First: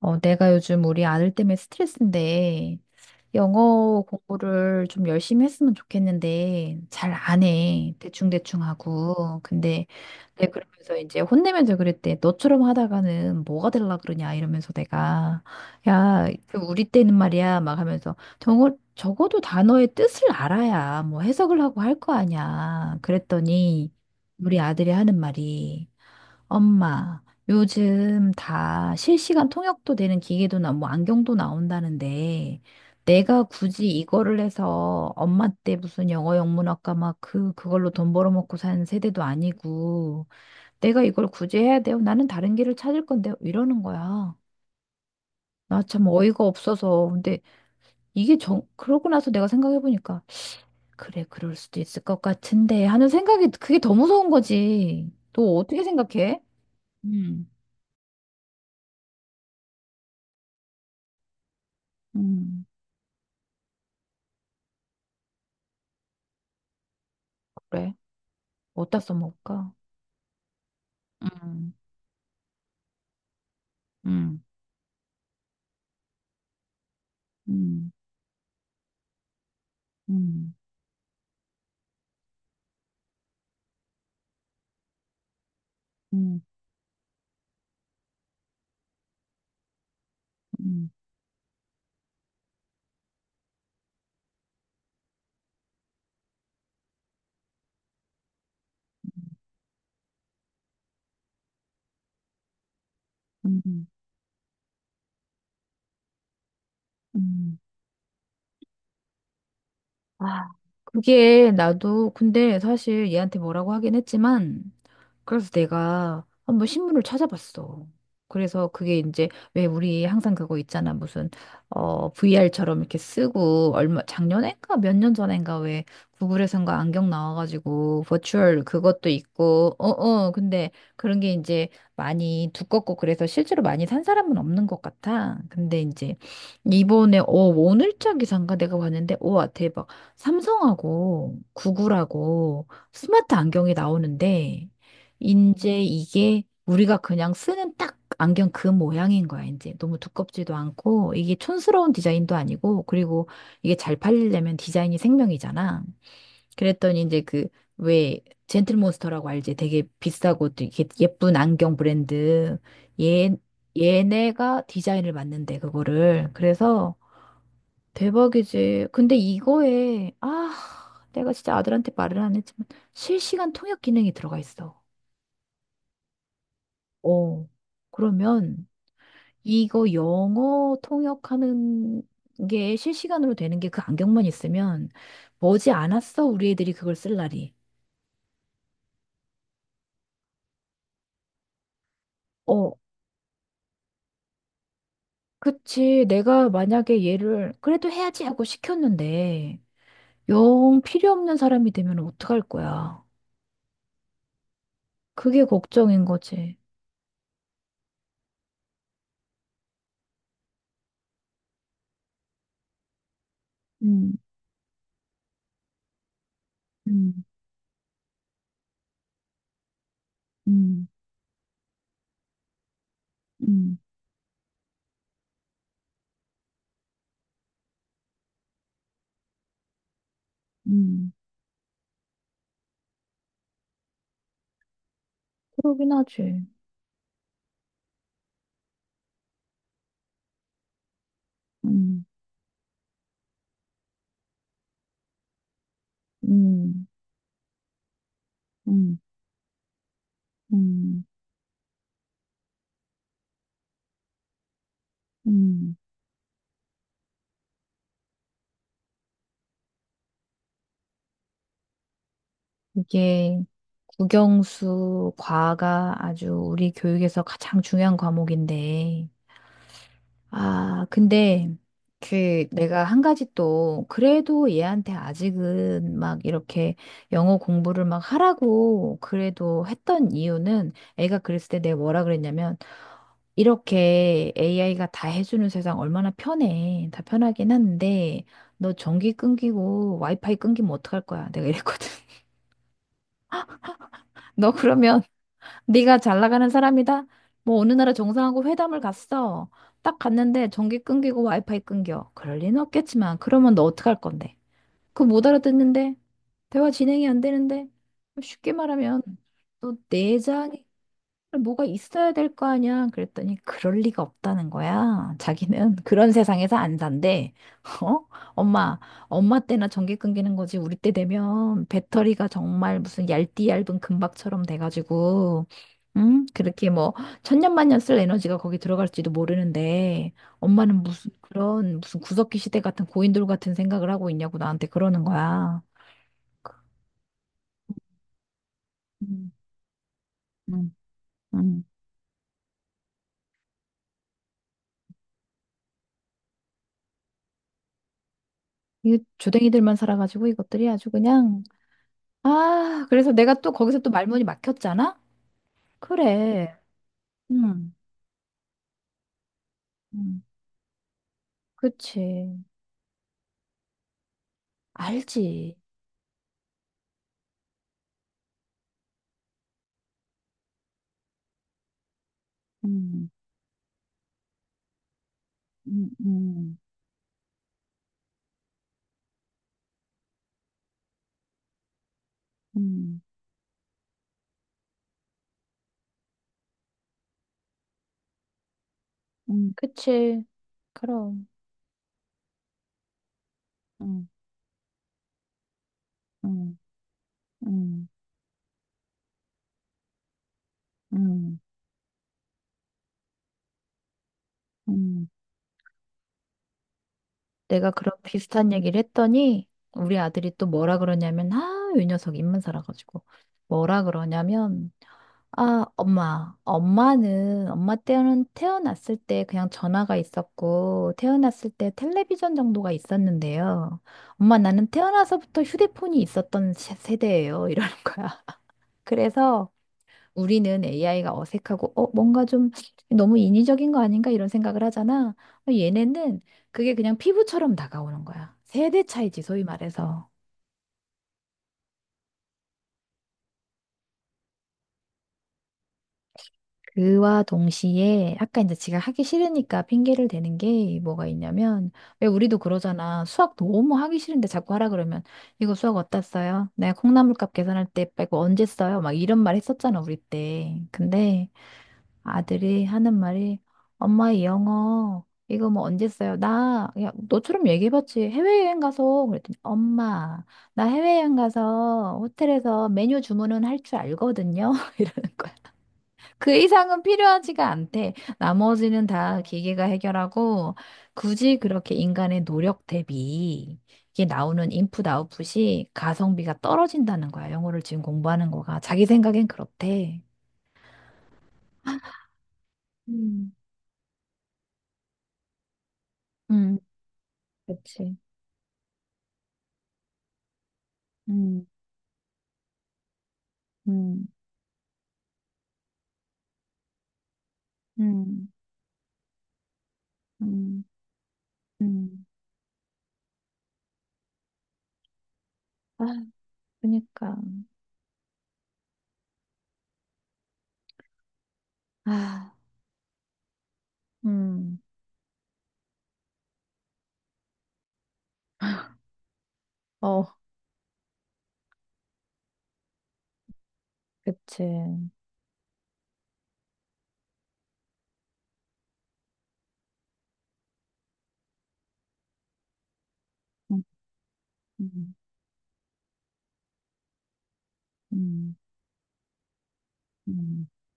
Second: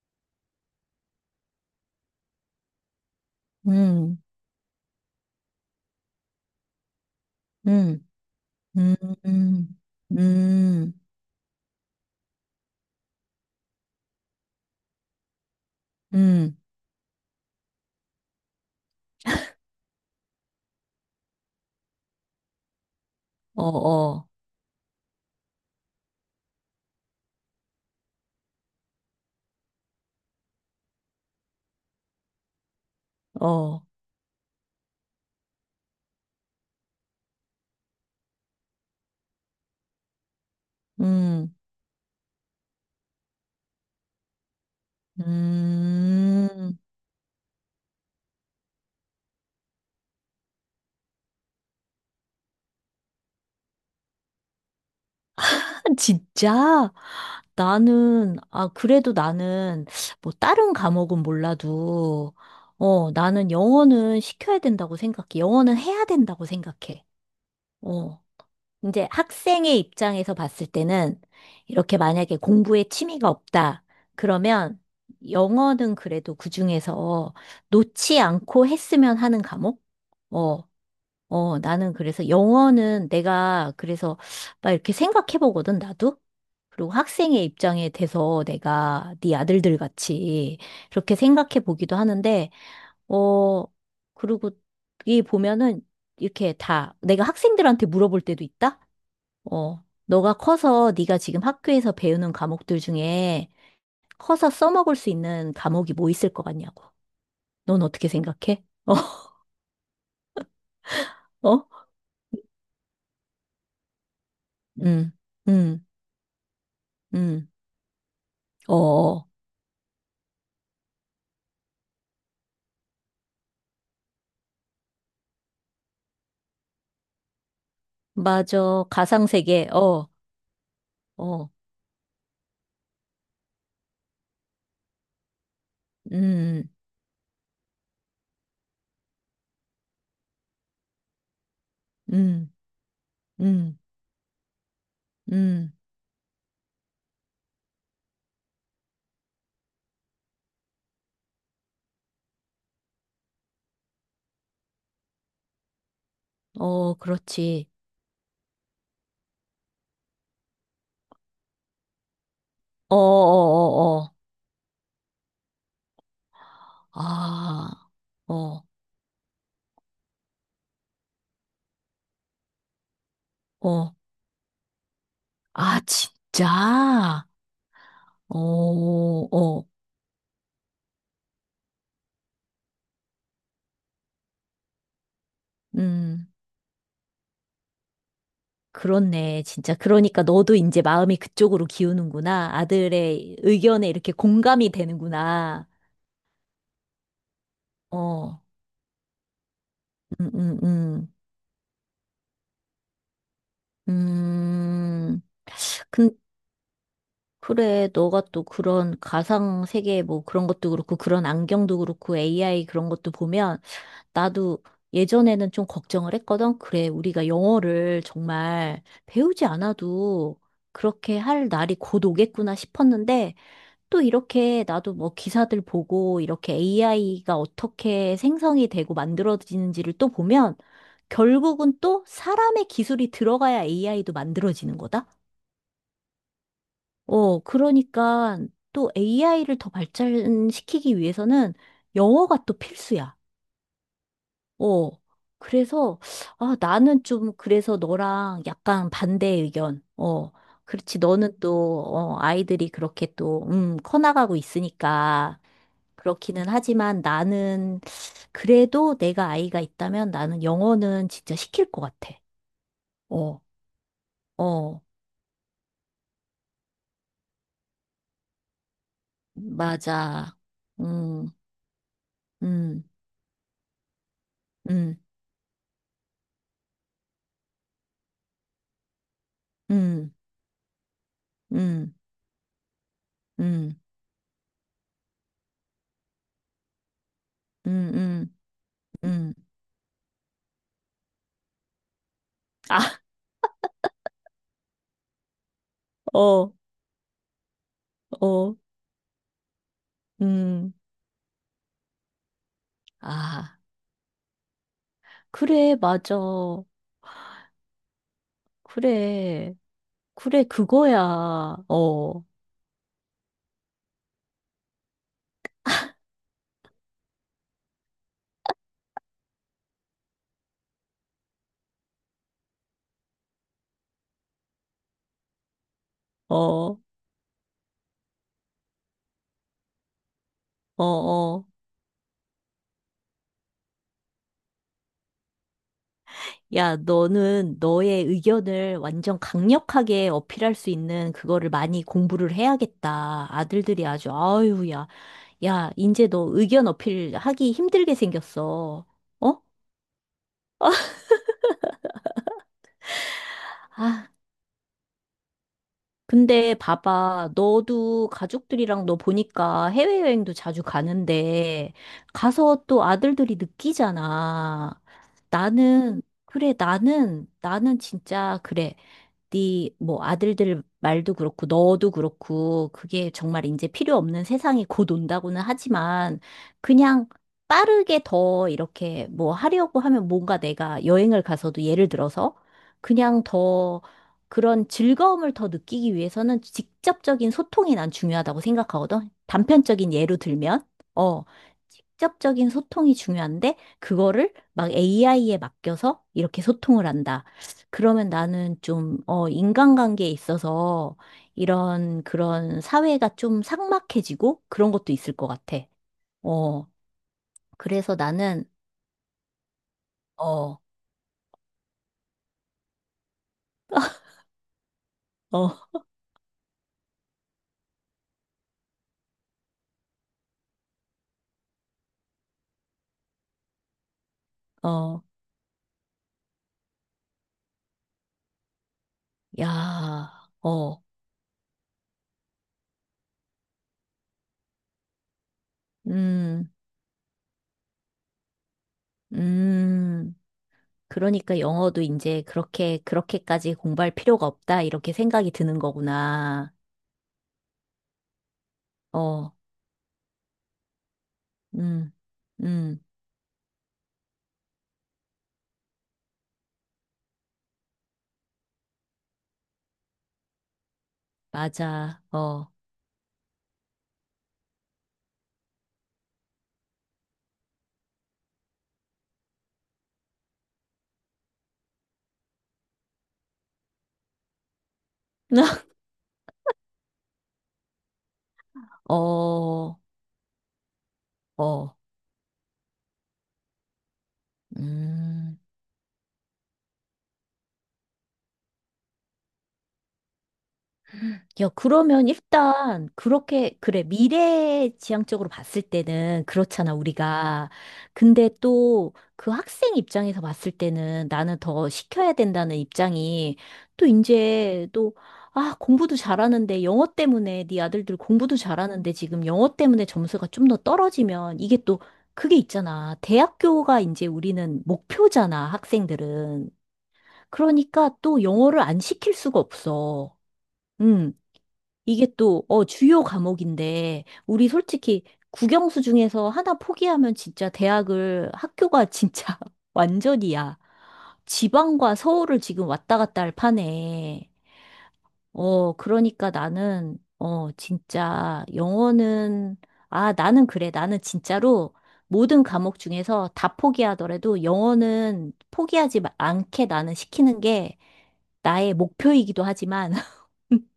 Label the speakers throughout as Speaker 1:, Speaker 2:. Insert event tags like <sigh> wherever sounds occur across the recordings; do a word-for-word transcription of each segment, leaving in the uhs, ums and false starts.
Speaker 1: 어, 내가 요즘 우리 아들 때문에 스트레스인데, 영어
Speaker 2: 음,
Speaker 1: 공부를 좀 열심히 했으면 좋겠는데, 잘 안 해.
Speaker 2: 음,
Speaker 1: 대충대충
Speaker 2: 음,
Speaker 1: 하고.
Speaker 2: 음,
Speaker 1: 근데, 내가 그러면서
Speaker 2: 음,
Speaker 1: 이제 혼내면서 그랬대. 너처럼 하다가는 뭐가 될라 그러냐, 이러면서 내가. 야,
Speaker 2: 음.
Speaker 1: 그 우리 때는 말이야, 막 하면서. 정어, 적어도
Speaker 2: <laughs>
Speaker 1: 단어의 뜻을 알아야 뭐 해석을 하고 할 거 아니야.
Speaker 2: 어,
Speaker 1: 그랬더니,
Speaker 2: 어,
Speaker 1: 우리 아들이 하는 말이, 엄마, 요즘 다 실시간 통역도 되는 기계도 나오고 안경도 나온다는데 내가
Speaker 2: 어,
Speaker 1: 굳이 이거를 해서 엄마 때 무슨 영어 영문학과 막 그 그걸로 돈 벌어먹고 산 세대도 아니고 내가 이걸
Speaker 2: 음,
Speaker 1: 굳이 해야 돼요? 나는 다른 길을 찾을 건데 이러는 거야. 나 참 어이가
Speaker 2: 음.
Speaker 1: 없어서 근데 이게 정 그러고 나서 내가 생각해 보니까 그래 그럴 수도 있을 것 같은데 하는 생각이 그게 더 무서운 거지. 너 어떻게
Speaker 2: <laughs>
Speaker 1: 생각해?
Speaker 2: 진짜?
Speaker 1: 음,
Speaker 2: 나는, 아, 그래도 나는, 뭐, 다른 과목은 몰라도,
Speaker 1: 음.
Speaker 2: 어, 나는 영어는 시켜야 된다고 생각해. 영어는 해야 된다고 생각해.
Speaker 1: 그래.
Speaker 2: 어.
Speaker 1: 어디다
Speaker 2: 이제
Speaker 1: 써먹을까?
Speaker 2: 학생의 입장에서 봤을 때는
Speaker 1: 음,
Speaker 2: 이렇게 만약에 공부에 취미가 없다.
Speaker 1: 음,
Speaker 2: 그러면 영어는 그래도 그중에서
Speaker 1: 음,
Speaker 2: 놓지 않고 했으면 하는 과목?
Speaker 1: 음,
Speaker 2: 어, 어, 나는 그래서 영어는 내가 그래서 막 이렇게 생각해 보거든, 나도.
Speaker 1: 음,
Speaker 2: 그리고 학생의 입장에 대해서 내가 네 아들들 같이
Speaker 1: 음,
Speaker 2: 그렇게 생각해 보기도 하는데, 어, 그리고 이 보면은 이렇게 다 내가 학생들한테 물어볼 때도 있다? 어, 너가 커서 네가 지금 학교에서 배우는 과목들 중에
Speaker 1: 음, 음.
Speaker 2: 커서 써먹을 수 있는 과목이 뭐 있을 것 같냐고.
Speaker 1: 음.
Speaker 2: 넌 어떻게 생각해? <laughs>
Speaker 1: 아,
Speaker 2: 어?
Speaker 1: 그게
Speaker 2: 어?
Speaker 1: 나도 근데 사실 얘한테 뭐라고 하긴 했지만
Speaker 2: 응,
Speaker 1: 그래서
Speaker 2: 응,
Speaker 1: 내가 한번 신문을
Speaker 2: 응.
Speaker 1: 찾아봤어. 그래서
Speaker 2: 어,
Speaker 1: 그게
Speaker 2: 어.
Speaker 1: 이제 왜 우리 항상 그거 있잖아. 무슨 어 브이알처럼 이렇게 쓰고 얼마 작년인가 몇 년 전인가 왜 구글에선가 안경 나와가지고 버추얼
Speaker 2: 맞아.
Speaker 1: 그것도
Speaker 2: 가상세계.
Speaker 1: 있고
Speaker 2: 어,
Speaker 1: 어어 근데 그런 게
Speaker 2: 어.
Speaker 1: 이제 많이 두껍고 그래서 실제로 많이 산 사람은 없는 것 같아. 근데 이제
Speaker 2: 음,
Speaker 1: 이번에 어 오늘자 기사인가 내가 봤는데 우와 대박 삼성하고
Speaker 2: 음,
Speaker 1: 구글하고 스마트 안경이
Speaker 2: 음,
Speaker 1: 나오는데
Speaker 2: 음.
Speaker 1: 이제 이게 우리가 그냥 쓰는 딱 안경 그 모양인 거야, 이제. 너무 두껍지도 않고, 이게 촌스러운 디자인도 아니고, 그리고 이게 잘 팔리려면 디자인이 생명이잖아.
Speaker 2: 어,
Speaker 1: 그랬더니 이제 그,
Speaker 2: 그렇지.
Speaker 1: 왜, 젠틀몬스터라고 알지? 되게 비싸고 또 이게 예쁜 안경 브랜드.
Speaker 2: 어, 어,
Speaker 1: 얘,
Speaker 2: 어, 어.
Speaker 1: 얘네가 디자인을 맡는데, 그거를. 그래서
Speaker 2: 아, 어,
Speaker 1: 대박이지. 근데 이거에, 아, 내가 진짜 아들한테 말을 안 했지만, 실시간 통역
Speaker 2: 어.
Speaker 1: 기능이 들어가 있어.
Speaker 2: 아, 진짜?
Speaker 1: 어,
Speaker 2: 어,
Speaker 1: 그러면
Speaker 2: 어.
Speaker 1: 이거 영어 통역하는 게 실시간으로 되는 게 그 안경만 있으면 머지 않았어,
Speaker 2: 음.
Speaker 1: 우리 애들이 그걸 쓸 날이.
Speaker 2: 그렇네. 진짜. 그러니까 너도 이제 마음이 그쪽으로 기우는구나.
Speaker 1: 어,
Speaker 2: 아들의 의견에 이렇게 공감이 되는구나.
Speaker 1: 그치. 내가 만약에 얘를 그래도 해야지
Speaker 2: 어,
Speaker 1: 하고 시켰는데
Speaker 2: 음, 음,
Speaker 1: 영 필요
Speaker 2: 음.
Speaker 1: 없는 사람이 되면 어떡할 거야.
Speaker 2: 음,
Speaker 1: 그게 걱정인
Speaker 2: 근,
Speaker 1: 거지.
Speaker 2: 그래. 너가 또 그런 가상 세계 뭐 그런 것도 그렇고, 그런 안경도 그렇고, 에이아이 그런 것도 보면,
Speaker 1: 음,
Speaker 2: 나도 예전에는 좀 걱정을 했거든. 그래.
Speaker 1: 음,
Speaker 2: 우리가 영어를 정말 배우지 않아도
Speaker 1: 음,
Speaker 2: 그렇게 할 날이 곧 오겠구나 싶었는데,
Speaker 1: 음,
Speaker 2: 또 이렇게 나도 뭐 기사들 보고 이렇게 에이아이가 어떻게 생성이 되고 만들어지는지를 또 보면
Speaker 1: 음,
Speaker 2: 결국은 또 사람의 기술이 들어가야 에이아이도 만들어지는 거다?
Speaker 1: 그러긴 하지.
Speaker 2: 어, 그러니까 또 에이아이를 더 발전시키기 위해서는
Speaker 1: 음,
Speaker 2: 영어가 또 필수야. 어, 그래서 아,
Speaker 1: 음,
Speaker 2: 나는 좀 그래서 너랑 약간
Speaker 1: 음,
Speaker 2: 반대 의견. 어, 그렇지.
Speaker 1: 음,
Speaker 2: 너는 또, 어, 아이들이 그렇게 또, 음, 커나가고 있으니까.
Speaker 1: 음.
Speaker 2: 그렇기는 하지만 나는 그래도 내가 아이가 있다면 나는 영어는 진짜 시킬 것 같아. 어,
Speaker 1: 이게
Speaker 2: 어,
Speaker 1: 국영수 과가 아주 우리 교육에서 가장 중요한 과목인데,
Speaker 2: 맞아.
Speaker 1: 아,
Speaker 2: 음,
Speaker 1: 근데 그 내가
Speaker 2: 음,
Speaker 1: 한 가지 또 그래도 얘한테
Speaker 2: 음,
Speaker 1: 아직은 막 이렇게 영어 공부를 막 하라고 그래도 했던
Speaker 2: 음,
Speaker 1: 이유는 애가 그랬을 때 내가
Speaker 2: 음,
Speaker 1: 뭐라 그랬냐면
Speaker 2: 음,
Speaker 1: 이렇게 에이아이가 다 해주는 세상 얼마나 편해. 다 편하긴
Speaker 2: 음,
Speaker 1: 한데
Speaker 2: 음,
Speaker 1: 너 전기
Speaker 2: 음.
Speaker 1: 끊기고 와이파이 끊기면 어떡할 거야? 내가 이랬거든. <laughs>
Speaker 2: 아,
Speaker 1: 너 그러면 네가 잘 나가는
Speaker 2: 어,
Speaker 1: 사람이다? 뭐 어느 나라 정상하고
Speaker 2: 어,
Speaker 1: 회담을 갔어. 딱 갔는데
Speaker 2: 음.
Speaker 1: 전기 끊기고 와이파이 끊겨. 그럴 리는 없겠지만 그러면
Speaker 2: 아,
Speaker 1: 너 어떡할 건데? 그거 못
Speaker 2: 그래,
Speaker 1: 알아듣는데?
Speaker 2: 맞아.
Speaker 1: 대화 진행이 안 되는데? 쉽게 말하면
Speaker 2: 그래,
Speaker 1: 너
Speaker 2: 그래,
Speaker 1: 내장이
Speaker 2: 그거야.
Speaker 1: 뭐가 있어야
Speaker 2: 어,
Speaker 1: 될 거 아니야? 그랬더니 그럴 리가 없다는 거야. 자기는 <laughs> 그런 세상에서 안 산대. <laughs> 어? 엄마, 엄마 때나 전기 끊기는 거지. 우리 때 되면 배터리가 정말 무슨 얇디얇은 금박처럼 돼가지고, 응? 그렇게
Speaker 2: 어,
Speaker 1: 뭐 천년만년 쓸 에너지가 거기 들어갈지도 모르는데, 엄마는
Speaker 2: 어,
Speaker 1: 무슨
Speaker 2: 어.
Speaker 1: 그런 무슨 구석기 시대 같은 고인돌 같은 생각을 하고 있냐고 나한테 그러는 거야.
Speaker 2: 야, 너는 너의 의견을 완전
Speaker 1: 음,
Speaker 2: 강력하게 어필할 수
Speaker 1: 음,
Speaker 2: 있는 그거를
Speaker 1: 음.
Speaker 2: 많이 공부를 해야겠다. 아들들이 아주, 아유, 야, 야, 이제 너 의견 어필하기 힘들게 생겼어.
Speaker 1: 이
Speaker 2: 어?
Speaker 1: 조댕이들만 살아가지고 이것들이 아주 그냥. 아, 그래서 내가 또 거기서 또
Speaker 2: 아,
Speaker 1: 말문이 막혔잖아?
Speaker 2: 근데
Speaker 1: 그래.
Speaker 2: 봐봐.
Speaker 1: 응,
Speaker 2: 너도 가족들이랑 너 보니까
Speaker 1: 응.
Speaker 2: 해외여행도 자주 가는데,
Speaker 1: 그치.
Speaker 2: 가서 또 아들들이 느끼잖아.
Speaker 1: 알지.
Speaker 2: 나는, 그래, 나는, 나는 진짜, 그래. 네 뭐 아들들 말도 그렇고 너도 그렇고
Speaker 1: 응,
Speaker 2: 그게 정말 이제 필요 없는 세상이 곧 온다고는
Speaker 1: 응,
Speaker 2: 하지만
Speaker 1: 응,
Speaker 2: 그냥 빠르게 더 이렇게 뭐 하려고 하면 뭔가 내가 여행을 가서도 예를 들어서
Speaker 1: 응,
Speaker 2: 그냥 더 그런 즐거움을 더 느끼기 위해서는 직접적인 소통이 난 중요하다고 생각하거든.
Speaker 1: 응.
Speaker 2: 단편적인 예로
Speaker 1: 그치.
Speaker 2: 들면 어
Speaker 1: 그럼.
Speaker 2: 직접적인 소통이 중요한데
Speaker 1: 응,
Speaker 2: 그거를 막 에이아이에 맡겨서 이렇게
Speaker 1: 응,
Speaker 2: 소통을 한다.
Speaker 1: 응,
Speaker 2: 그러면 나는 좀, 어, 인간관계에 있어서
Speaker 1: 응,
Speaker 2: 이런 그런 사회가 좀 삭막해지고 그런 것도
Speaker 1: 응.
Speaker 2: 있을 것 같아. 어,
Speaker 1: 내가 그런
Speaker 2: 그래서 나는,
Speaker 1: 비슷한 얘기를 했더니 우리 아들이 또
Speaker 2: 어,
Speaker 1: 뭐라 그러냐면, 아, 이 녀석 입만 살아가지고. 뭐라 그러냐면,
Speaker 2: 어,
Speaker 1: 아, 엄마. 엄마는, 엄마 때는 태어났을 때 그냥 전화가 있었고, 태어났을 때 텔레비전 정도가 있었는데요. 엄마, 나는
Speaker 2: 어,
Speaker 1: 태어나서부터 휴대폰이 있었던 세- 세대예요. 이러는 거야. <laughs> 그래서
Speaker 2: 야,
Speaker 1: 우리는
Speaker 2: 어,
Speaker 1: 에이아이가 어색하고, 어, 뭔가 좀 너무 인위적인 거 아닌가 이런 생각을 하잖아. 어, 얘네는
Speaker 2: 음,
Speaker 1: 그게 그냥 피부처럼 다가오는 거야. 세대 차이지, 소위 말해서.
Speaker 2: 음. 그러니까 영어도 이제 그렇게, 그렇게까지 공부할 필요가 없다, 이렇게 생각이 드는 거구나.
Speaker 1: 그와 동시에 아까 이제 제가 하기
Speaker 2: 어,
Speaker 1: 싫으니까 핑계를 대는 게 뭐가 있냐면
Speaker 2: 음,
Speaker 1: 왜 우리도
Speaker 2: 음,
Speaker 1: 그러잖아. 수학 너무 하기 싫은데 자꾸 하라 그러면 이거 수학 어디다 써요? 내가 콩나물값 계산할 때 빼고 언제 써요? 막 이런 말 했었잖아, 우리 때. 근데
Speaker 2: 맞아, 어,
Speaker 1: 아들이 하는 말이 엄마 이 영어 이거 뭐 언제 써요? 나 야, 너처럼 얘기해봤지. 해외여행 가서 그랬더니 엄마 나 해외여행 가서 호텔에서 메뉴 주문은 할 줄 알거든요. <laughs> 이러는 거야.
Speaker 2: <laughs>
Speaker 1: 그 이상은 필요하지가 않대. 나머지는 다 기계가
Speaker 2: 어,
Speaker 1: 해결하고 굳이 그렇게
Speaker 2: 어,
Speaker 1: 인간의 노력 대비 이게 나오는 인풋
Speaker 2: 음.
Speaker 1: 아웃풋이 가성비가 떨어진다는 거야. 영어를 지금 공부하는 거가 자기 생각엔 그렇대.
Speaker 2: 야, 그러면 일단
Speaker 1: 음,
Speaker 2: 그렇게 그래 미래 지향적으로 봤을 때는
Speaker 1: 음.
Speaker 2: 그렇잖아 우리가.
Speaker 1: 그치.
Speaker 2: 근데 또 그 학생 입장에서 봤을 때는 나는
Speaker 1: 음,
Speaker 2: 더 시켜야 된다는 입장이 또
Speaker 1: 음,
Speaker 2: 이제 또 아, 공부도 잘하는데 영어 때문에 네 아들들
Speaker 1: 음,
Speaker 2: 공부도 잘하는데 지금 영어 때문에 점수가 좀 더
Speaker 1: 음,
Speaker 2: 떨어지면 이게 또
Speaker 1: 음.
Speaker 2: 그게 있잖아. 대학교가 이제 우리는 목표잖아,
Speaker 1: 아,
Speaker 2: 학생들은.
Speaker 1: 그니까.
Speaker 2: 그러니까 또 영어를 안 시킬 수가 없어. 응. 이게
Speaker 1: 아,
Speaker 2: 또, 어, 주요 과목인데, 우리
Speaker 1: 음.
Speaker 2: 솔직히 국영수 중에서 하나 포기하면 진짜 대학을, 학교가 진짜 <laughs>
Speaker 1: 어,
Speaker 2: 완전이야. 지방과 서울을 지금 왔다 갔다 할 판에,
Speaker 1: 그치. 음,
Speaker 2: 어, 그러니까 나는, 어, 진짜 영어는, 아, 나는 그래. 나는 진짜로 모든 과목 중에서 다 포기하더라도
Speaker 1: 음,
Speaker 2: 영어는 포기하지 마- 않게 나는 시키는 게
Speaker 1: 음.
Speaker 2: 나의 목표이기도 하지만,
Speaker 1: 음.
Speaker 2: <laughs>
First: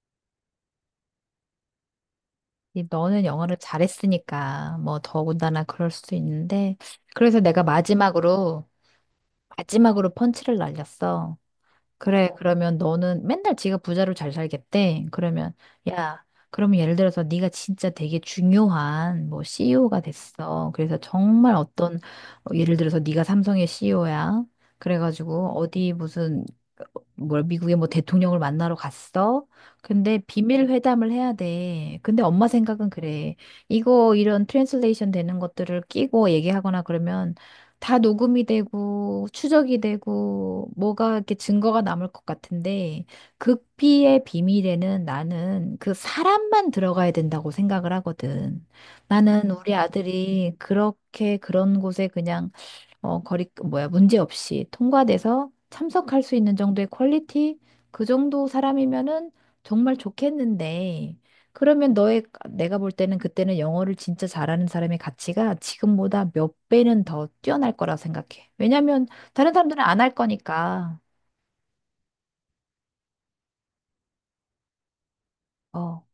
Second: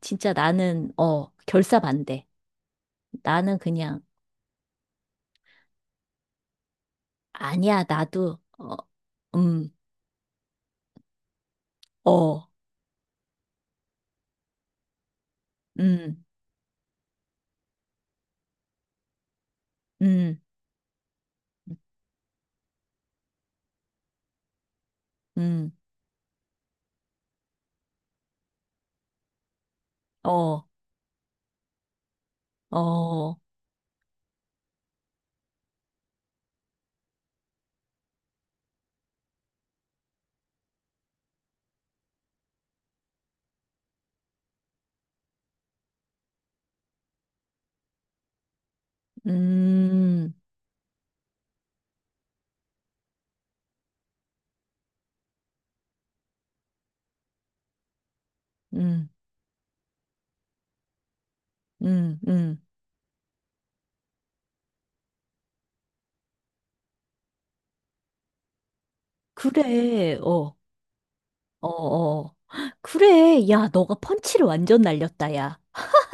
Speaker 2: 진짜 나는, 어, 결사반대.
Speaker 1: 이 너는 영어를
Speaker 2: 나는 그냥,
Speaker 1: 잘했으니까 뭐 더군다나 그럴 수도 있는데 그래서 내가
Speaker 2: 아니야, 나도,
Speaker 1: 마지막으로
Speaker 2: 어, 음,
Speaker 1: 마지막으로 펀치를 날렸어. 그래,
Speaker 2: 어,
Speaker 1: 그러면 너는 맨날 지가 부자로 잘 살겠대. 그러면
Speaker 2: 음,
Speaker 1: 야, 그러면 예를 들어서 네가 진짜 되게 중요한 뭐 씨이오가
Speaker 2: 음,
Speaker 1: 됐어. 그래서 정말 어떤 어, 예를 들어서 네가 삼성의 씨이오야. 그래가지고
Speaker 2: 음,
Speaker 1: 어디 무슨 뭐야, 미국의 뭐 대통령을 만나러 갔어? 근데
Speaker 2: 어,
Speaker 1: 비밀 회담을 해야 돼. 근데 엄마 생각은 그래.
Speaker 2: 어,
Speaker 1: 이거 이런 트랜슬레이션 되는 것들을 끼고 얘기하거나 그러면 다 녹음이 되고 추적이 되고 뭐가 이렇게 증거가 남을 것 같은데 극비의 비밀에는 나는 그 사람만 들어가야 된다고 생각을 하거든. 나는 우리
Speaker 2: 음,
Speaker 1: 아들이 그렇게 그런 곳에 그냥 어, 거리, 뭐야, 문제 없이 통과돼서 참석할 수 있는 정도의 퀄리티? 그 정도
Speaker 2: 음,
Speaker 1: 사람이면은 정말 좋겠는데, 그러면
Speaker 2: 음,
Speaker 1: 너의,
Speaker 2: 음.
Speaker 1: 내가 볼 때는 그때는 영어를 진짜 잘하는 사람의 가치가 지금보다 몇 배는 더 뛰어날 거라 생각해. 왜냐면 다른 사람들은 안 할
Speaker 2: 그래, 어,
Speaker 1: 거니까.
Speaker 2: 어, 어. 그래, 야, 너가 펀치를 완전 날렸다, 야.
Speaker 1: 어,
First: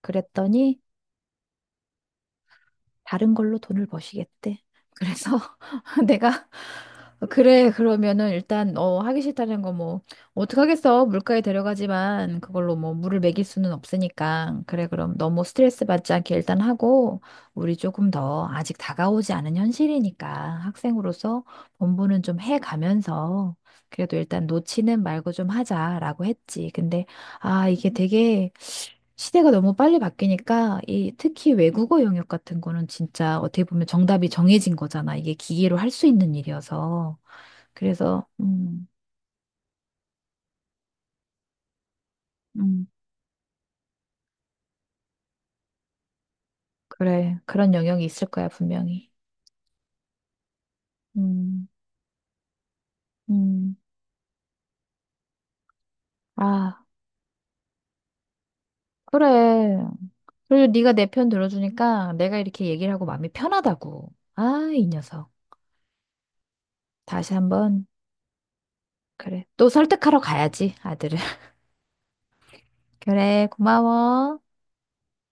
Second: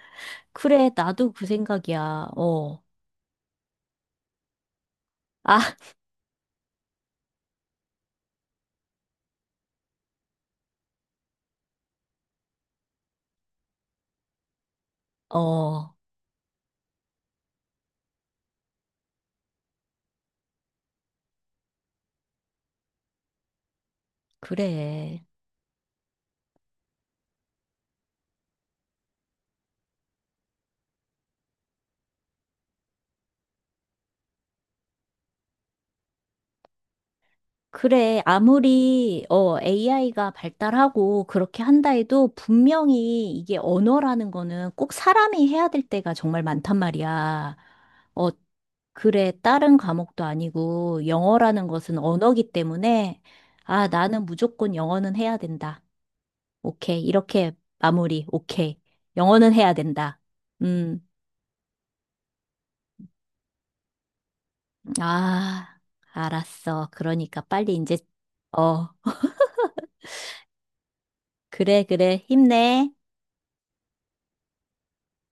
Speaker 1: 그랬더니
Speaker 2: 그래, 나도 그 생각이야, 어.
Speaker 1: 다른 걸로 돈을 버시겠대. 그래서
Speaker 2: 아,
Speaker 1: <laughs> 내가 그래 그러면은 일단 어 하기 싫다는 거 뭐 어떡하겠어 물가에 데려가지만 그걸로 뭐 물을 먹일 수는 없으니까 그래 그럼 너무 스트레스
Speaker 2: 어,
Speaker 1: 받지 않게 일단 하고 우리 조금 더 아직 다가오지 않은 현실이니까 학생으로서 본부는 좀 해 가면서 그래도 일단 놓치는
Speaker 2: 그래.
Speaker 1: 말고 좀 하자라고 했지. 근데 아 이게 되게 시대가 너무 빨리 바뀌니까 이 특히 외국어 영역 같은 거는 진짜 어떻게 보면 정답이 정해진 거잖아. 이게 기계로 할 수 있는 일이어서.
Speaker 2: 그래,
Speaker 1: 그래서 음,
Speaker 2: 아무리, 어, 에이아이가 발달하고 그렇게 한다 해도
Speaker 1: 음,
Speaker 2: 분명히 이게 언어라는 거는 꼭 사람이 해야 될 때가 정말 많단
Speaker 1: 그래.
Speaker 2: 말이야.
Speaker 1: 그런 영역이 있을
Speaker 2: 어,
Speaker 1: 거야, 분명히.
Speaker 2: 그래, 다른 과목도 아니고 영어라는
Speaker 1: 음,
Speaker 2: 것은 언어기 때문에,
Speaker 1: 음.
Speaker 2: 아, 나는 무조건 영어는 해야 된다.
Speaker 1: 아,
Speaker 2: 오케이. 이렇게 마무리. 오케이. 영어는 해야
Speaker 1: 그래.
Speaker 2: 된다.
Speaker 1: 그리고 네가
Speaker 2: 음,
Speaker 1: 내 편 들어주니까 내가 이렇게 얘기를 하고 마음이 편하다고. 아, 이 녀석.
Speaker 2: 아, 알았어.
Speaker 1: 다시
Speaker 2: 그러니까 빨리
Speaker 1: 한번
Speaker 2: 이제, 어,
Speaker 1: 그래. 또 설득하러 가야지, 아들을. <laughs>
Speaker 2: 그래, 그래. 힘내.
Speaker 1: 그래, 고마워.